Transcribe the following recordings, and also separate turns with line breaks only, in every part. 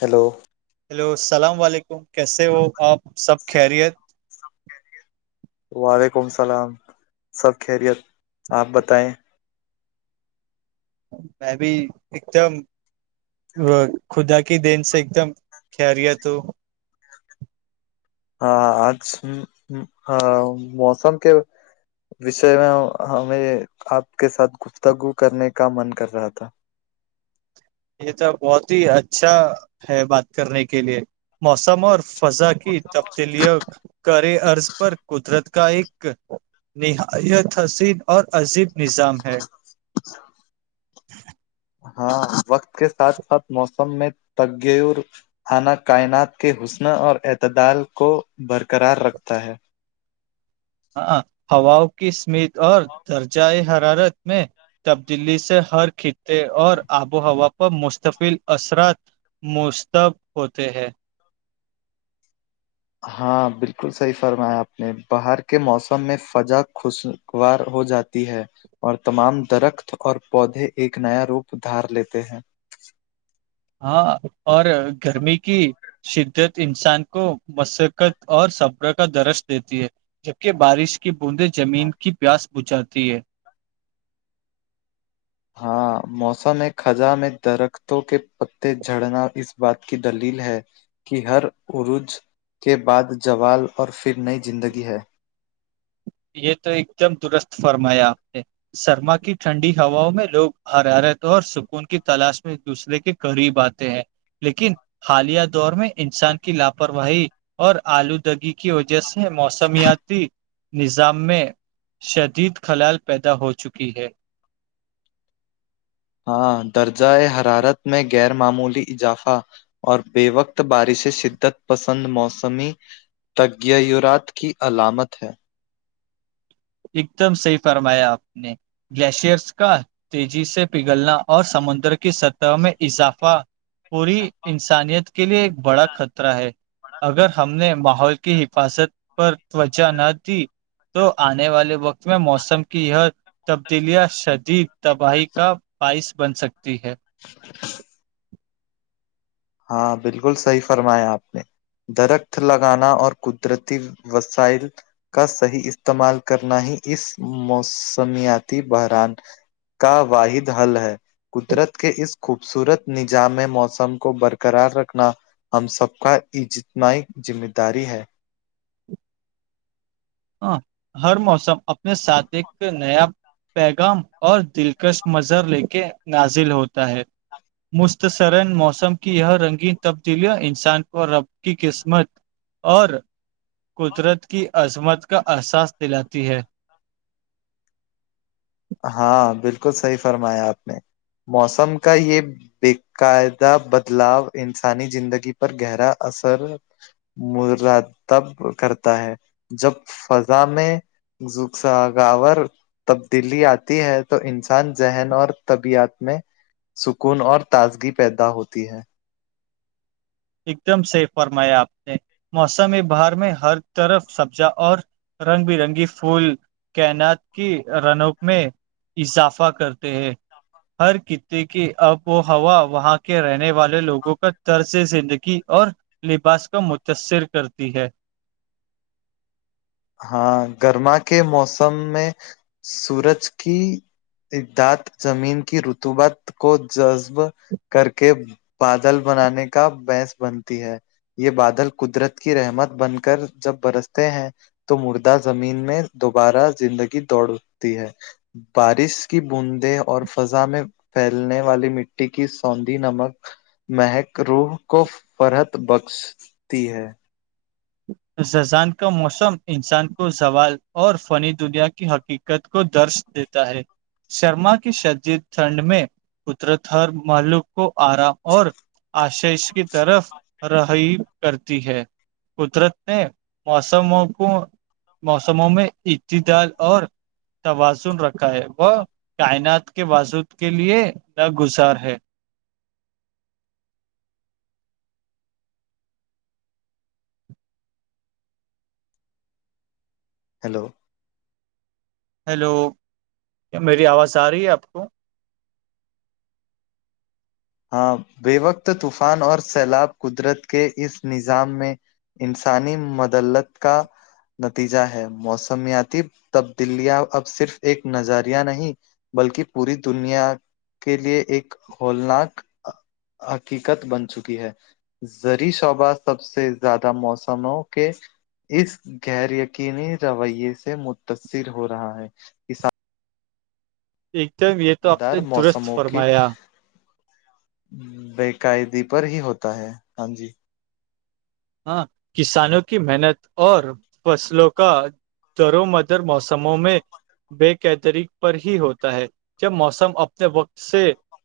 hello
hello السلام علیکم کیسے ہو آپ سب خیریت
وعلیکم السلام سب خیریت آپ بتائیں
میں بھی ایک دم وہ خدا کی دین سے ایک دم خیریت ہو [inaudible]
ہاں آج ہ موسم کے [inaudible] وشے میں ہمیں آپ کے ساتھ گفتگو کرنے کا من کر رہا تھا [inaudible]
یہ تو بہت ہی اچھا ہے بات کرنے کے لیے موسم اور فضا کی تبدیلیاں کرے ارض پر قدرت کا ایک نہایت حسین اور عجیب نظام ہے
[inaudible] ہاں وقت کے ساتھ ساتھ موسم میں تگگیور [inaudible] کھانا کائنات کے حسن اور اعتدال کو برقرار رکھتا ہے
ہواؤں کی سمت اور درجۂ حرارت میں تبدیلی سے ہر خطے اور آب و ہوا پر مستفل اثرات مستب ہوتے ہیں
ہاں بالکل صحیح فرمایا آپ نے باہر کے موسم میں فزا خش خوشگوار ہو جاتی ہے اور تمام درخت اور پودے ایک نیا روپ دھار لیتے ہیں
ہاں اور گرمی کی شدت انسان کو مسقت اور صبر کا درس دیتی ہے جبکہ بارش کی بوندیں زمین کی پیاس بچاتی ہے
ہاں موسمی خزاں میں درختوں کے پتے جھڑنا اس بات کی دلیل ہے کہ ہر عروج کے بعد ذوال اور پھر نئی زندگی ہے
یہ تو ایک دم درست فرمایا آپ نے سرما کی ٹھنڈی ہواؤں میں لوگ ہرا رہےتے ہیں اور سکون کی تلاش میں ایک دوسرے کے قریب آتے ہیں لیکن حالیہ دور میں انسان کی لاپرواہی اور آلودگی کی وجہ سے موسمیاتی نظام میں شدید خلل پیدا ہو چکی ہے
ہاں درجہ ہے حرارت میں غیر معمولی اضافہ اور بے وقت بارشیں شدت پسند موسمی تغورات کی علامت ہے
ایک دم صحیح فرمایا آپ نے گلیشئرس کا تیزی سے پگھلنا اور سمندر کی سطح میں اضافہ پوری انسانیت کے لیے ایک بڑا خطرہ ہے اگر ہم نے ماحول کی حفاظت پر توچہ نہ دی تو آنے والے وقت میں موسم کی یہ تبدیلیاں شدید تباہی کا بائس بن سکتی ہے
[inaudible] ہاں بالکل صحیح فرمایا آپ نے درخت لگانا اور قدرتی وسائل کا صحیح استعمال کرنا ہی اس موسمیاتی بحران کا واحد حل ہے قدرت کے اس خوبصورت نظام میں موسم کو بر برقرار رکھنا ہم سب کا اجتماع ذمہ داری ہے
ہاں ہر موسم اپنے ساتھ ایک نیا پیغام اور دلکش منظر لے کے نازل ہوتا ہے مختصرن موسم کی یہ رنگین تبدیلیاں انسان کو رب کی قسمت اور قدرت کی عظمت کا احساس دلاتی ہے
ہاں بالکل صحیح فرمایا آپ نے موسم کا یہ بقاعدہ بدلاؤ انسانی زندگی پر گہرا اثر مرادب کرتا ہے جب فضا میں زوک سا گاور دلی آتی ہے تو انسان ذہن اور طبیعت میں سکون اور تازگی پیدا ہوتی ہے
ایک دم سحیح فرمایا آپ نے موسم بہار میں ہر طرف سبزا اور رنگ برنگی پھول کینات کی رنک میں اضافہ کرتے ہیں ہر کتے کی اب و ہوا وہاں کے رہنے والے لوگوں کا ترسے سے اور لباس کو متاثر کرتی ہے
ہاں گرما کے موسم میں سورج کی زمین کی رتوبات کو جذب کر کے بادل بنانے کا بنس بنتی ہے یہ بادل قدرت کی رحمت بن کر جب برستے ہیں تو مردہ زمین میں دوبارہ زندگی دوڑتی ہے بارش کی بوندیں اور فضا میں پھیلنے والی مٹی کی سوندھی نمک مہک روح کو فرحت بخشتی ہے
ززان کا موسم انسان کو زوال اور فنی دنیا کی حقیق ت کو درش دیتا ہے شرما کی شدید ٹھنڈ میں قدرت ہر ملق کو آرا اور آشیش کی طرف رہی کرتی ہے قدرت نے موسموں کو موسموں میں اتی دال اور توازن رکھا ہے وہ کائنات کے وضود کے لیے ناگزار ہے
ہیلو
ہیلو کیا میری آواز آ رہی ہے آپ کو
ہاں بے وقت طوفان اور سیلاب قدرت کے اس نظام میں انسانی مدلت کا نتیجہ ہے موسمیاتی تبدیلیاں اب صرف ایک نظریہ نہیں بلکہ پوری دنیا کے لیے ایک ہولناک حقیقت بن چکی ہے زری شعبہ سب سے زیادہ موسموں کے اس غیر یقینی رویے سے متاثر ہو رہا ہے ک
ایک تو آپ
مدار
نے درست
موسموں کی
فرمایا
بقاعدی پر ہی ہوتا ہے ہاں جی
ہاں کسانوں کی محنت اور فصلوں کا در مدر موسموں میں بے قتریک پر ہی ہوتا ہے جب موسم اپنے وقت سے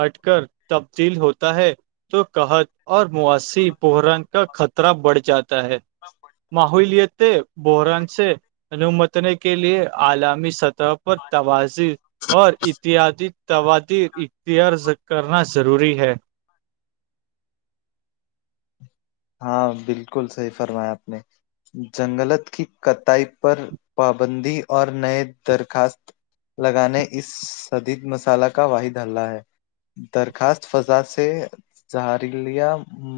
ہٹ کر تبدیل ہوتا ہے تو قحط اور مواسی برن کا خطر طرح بڑھ جاتا ہے
سب
محلیت تھ بران سے انومتنے کے لیے عالامی سطح پر توازح اور اتحادی توادیر اتی عرز کرنا ضروری ہے
ہاں بالکل صحیح فرمایا آپ نے جنگلت کی کتائی پر پابندی اور نئے درخواست لگانے اس شدید مسالہ کا واحد ہلہ ہے درخواست فضا سے جہری لیا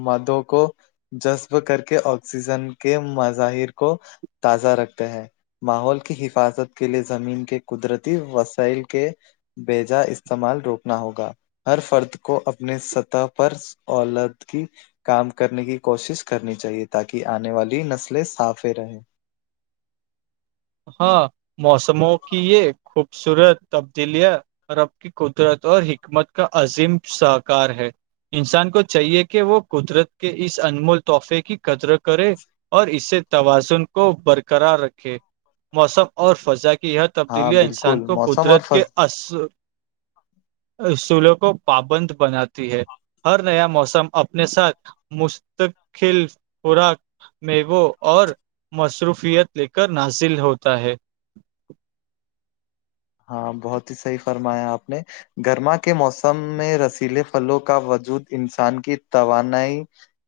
مد کو جذب کر کے آکسیجن کے مظاہر کو تازہ رکھتے ہیں ماحول کی حفاظت کے لیے زمین کے قدرتی وسائل کے بیجا استعمال روکنا ہوگا ہر فرد کو اپنے سطح پر اولادگی کام کرنے کی کوشش کرنی چاہیے تاکہ آنے والی نسلیں صافے رہیں
ہاں موسموں کی یہ خوبصورت تبدیلیاں اور اب قدرت اور حکمت کا عظیم ساکار ہے انسان کو چاہیے کہ وہ قدرت کے اس انمول تحفے کی قدر کرے اور اس سے توازن کو برقرار رکھے موسم اور فضا کی یہ
ہاں
تبدیلیاں انسان
بالکل
کو
موسم اور
قدرت
فض
کے اثر اصولوں کو پابند بناتی ہے ہر نیا موسم اپنے ساتھ مستقل خوراک میو اور مصروفیت لے کر نصل ہوتا ہے
ہاں بہت ہی صحیح فرمایا آپ نے گرما کے موسم میں رسیلے پھلوں کا وجود انسان کی توانائی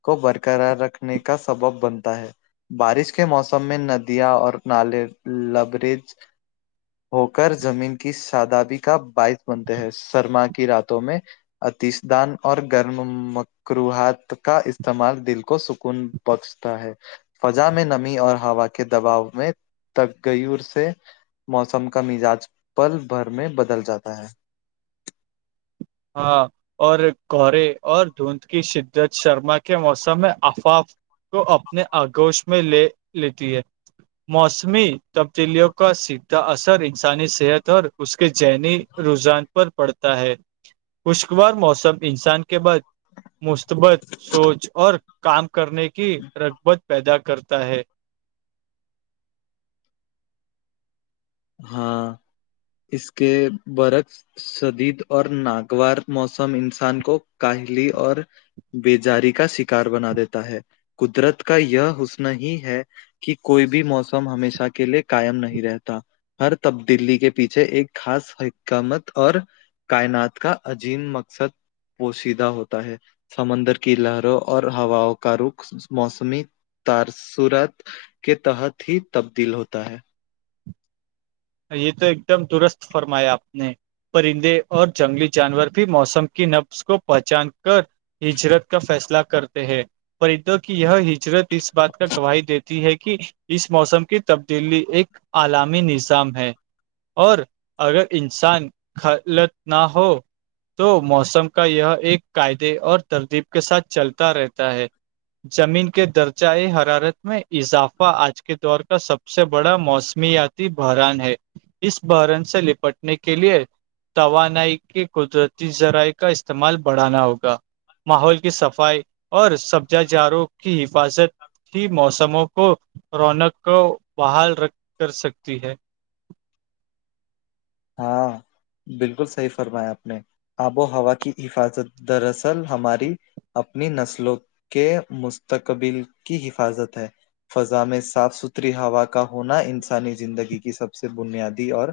کو برقرار رکھنے کا سبب بنتا ہے بارش کے موسم میں ندیاں اور نالے لبریج ہو کر زمین کی سادابی کا باعث بنتے ہیں سرما کی راتوں میں اتیش دان اور گرم م کروہات کا استعمال دل کو سکون بخشتا ہے فضا میں نمی اور ہوا کے دباؤ میں تگیور سے موسم کا مزاج پل بھر میں بدل جاتا ہے
ہاں اور گرے اور دھند کی شدت شرما کے موسم میں آفاف کو اپنے آگوش میں لے لیتی ہے موسمی تبدیلیوں کا سیدھا اثر انسانی صحت اور اس کے ذہنی رجحان پر پڑتا ہے خوشگوار موسم انسان کے بعد مثبت سوچ اور کام کرنے کی رغبت پیدا کرتا ہے
ہاں اس کے برکس شدید اور ناگوار موسم انسان کو کاہلی اور بزاری کا شکار بنا دیتا ہے قدرت کا یہ حسن ہی ہے کہ کوئی بھی موسم ہمیشہ کے لیے قائم نہیں رہتا ہر تبدیلی کے پیچھے ایک خاص حکامت اور کائنات کا عظیم مقصد پوشیدہ ہوتا ہے سمندر کی لہروں اور ہواؤں کا رخ موسمی تاثرات کے تحت ہی تبدیل ہوتا ہے
یہ تو ایک دم درست فرمایا آپ نے پرندے اور جنگلی جانور بھی موسم کی نبس کو پہچان کر ہجرت کا فیصلہ کرتے ہیں پرندوں کی یہ ہجرت اس بات کا گواہی دیتی ہے کہ اس موسم کی تبدیلی ایک علامی نظ ہے اور اگر انسان خلط نہ ہو تو موسم کا یہ ایک قعدے اور ترتیب کے ساتھ چلتا رہتا ہے زمین کے درجۂ حرارت میں اضافہ آج کے دور کا سب سے بڑا موسمیاتی بحران ہے اس بحران سے لپٹنے کے لئے توانائی کہ قدرتی ذرائع کا استعمال بڑھانا ہوگا ماحول کی صفائی اور سبجا جاروں کی حفاظت ہی موسموں کو رونق کو بحال رکھ کر سکتی ہے
ہاں بالکل صحیح فرمایا آپ نے آب و ہوا کی حفاظت دراصل ہماری اپنی نسلوں کے مستقبل کی حفاظت ہے فضا میں صاف ستھری ہوا کا ہونا انسانی زندگی کی سب سے بنیادی اور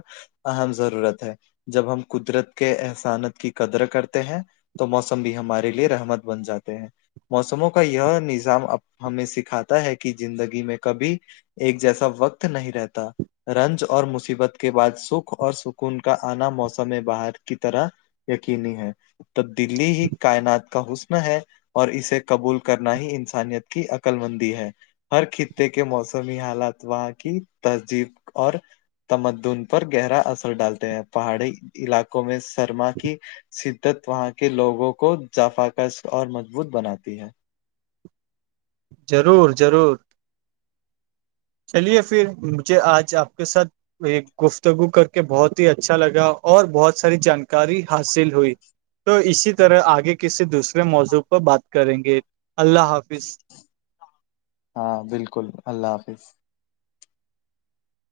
اہم ضرورت ہے جب ہم قدرت کے احسانت کی قدر کرتے ہیں تو موسم بھی ہمارے لیے رحمت بن جاتے ہیں موسموں کا یہ نظام ہمیں سکھاتا ہے کہ زندگی میں کبھی ایک جیسا وقت نہیں رہتا رنج اور مصیبت کے بعد سوکھ اور سکون کا آنا موسم باہر کی طرح یقینی ہے تو دلی ہی کائنات کا حسن ہے اور اسے قبول کرنا ہی انسانیت کی عقل مندی ہے ہر خطے کے موسمی حالات وہاں کی تہذیب اور تمدن پر گہرا اثر ڈالتے ہیں پہاڑی علاقوں میں سرما کی شدت وہاں کے لوگوں کو جافا کس اور مضبوط بناتی ہے
ضرور ضرور چلیے پھر مجھے آج آپ کے ساتھ یہ گفتگو کر کے بہت ہی اچھا لگا اور بہت ساری جانکاری حاصل ہوئی تو اسی طرح آگے کسی دوسرے موضوع پر بات کریں گے اللہ حافظ
ہاں بالکل اللہ حافظ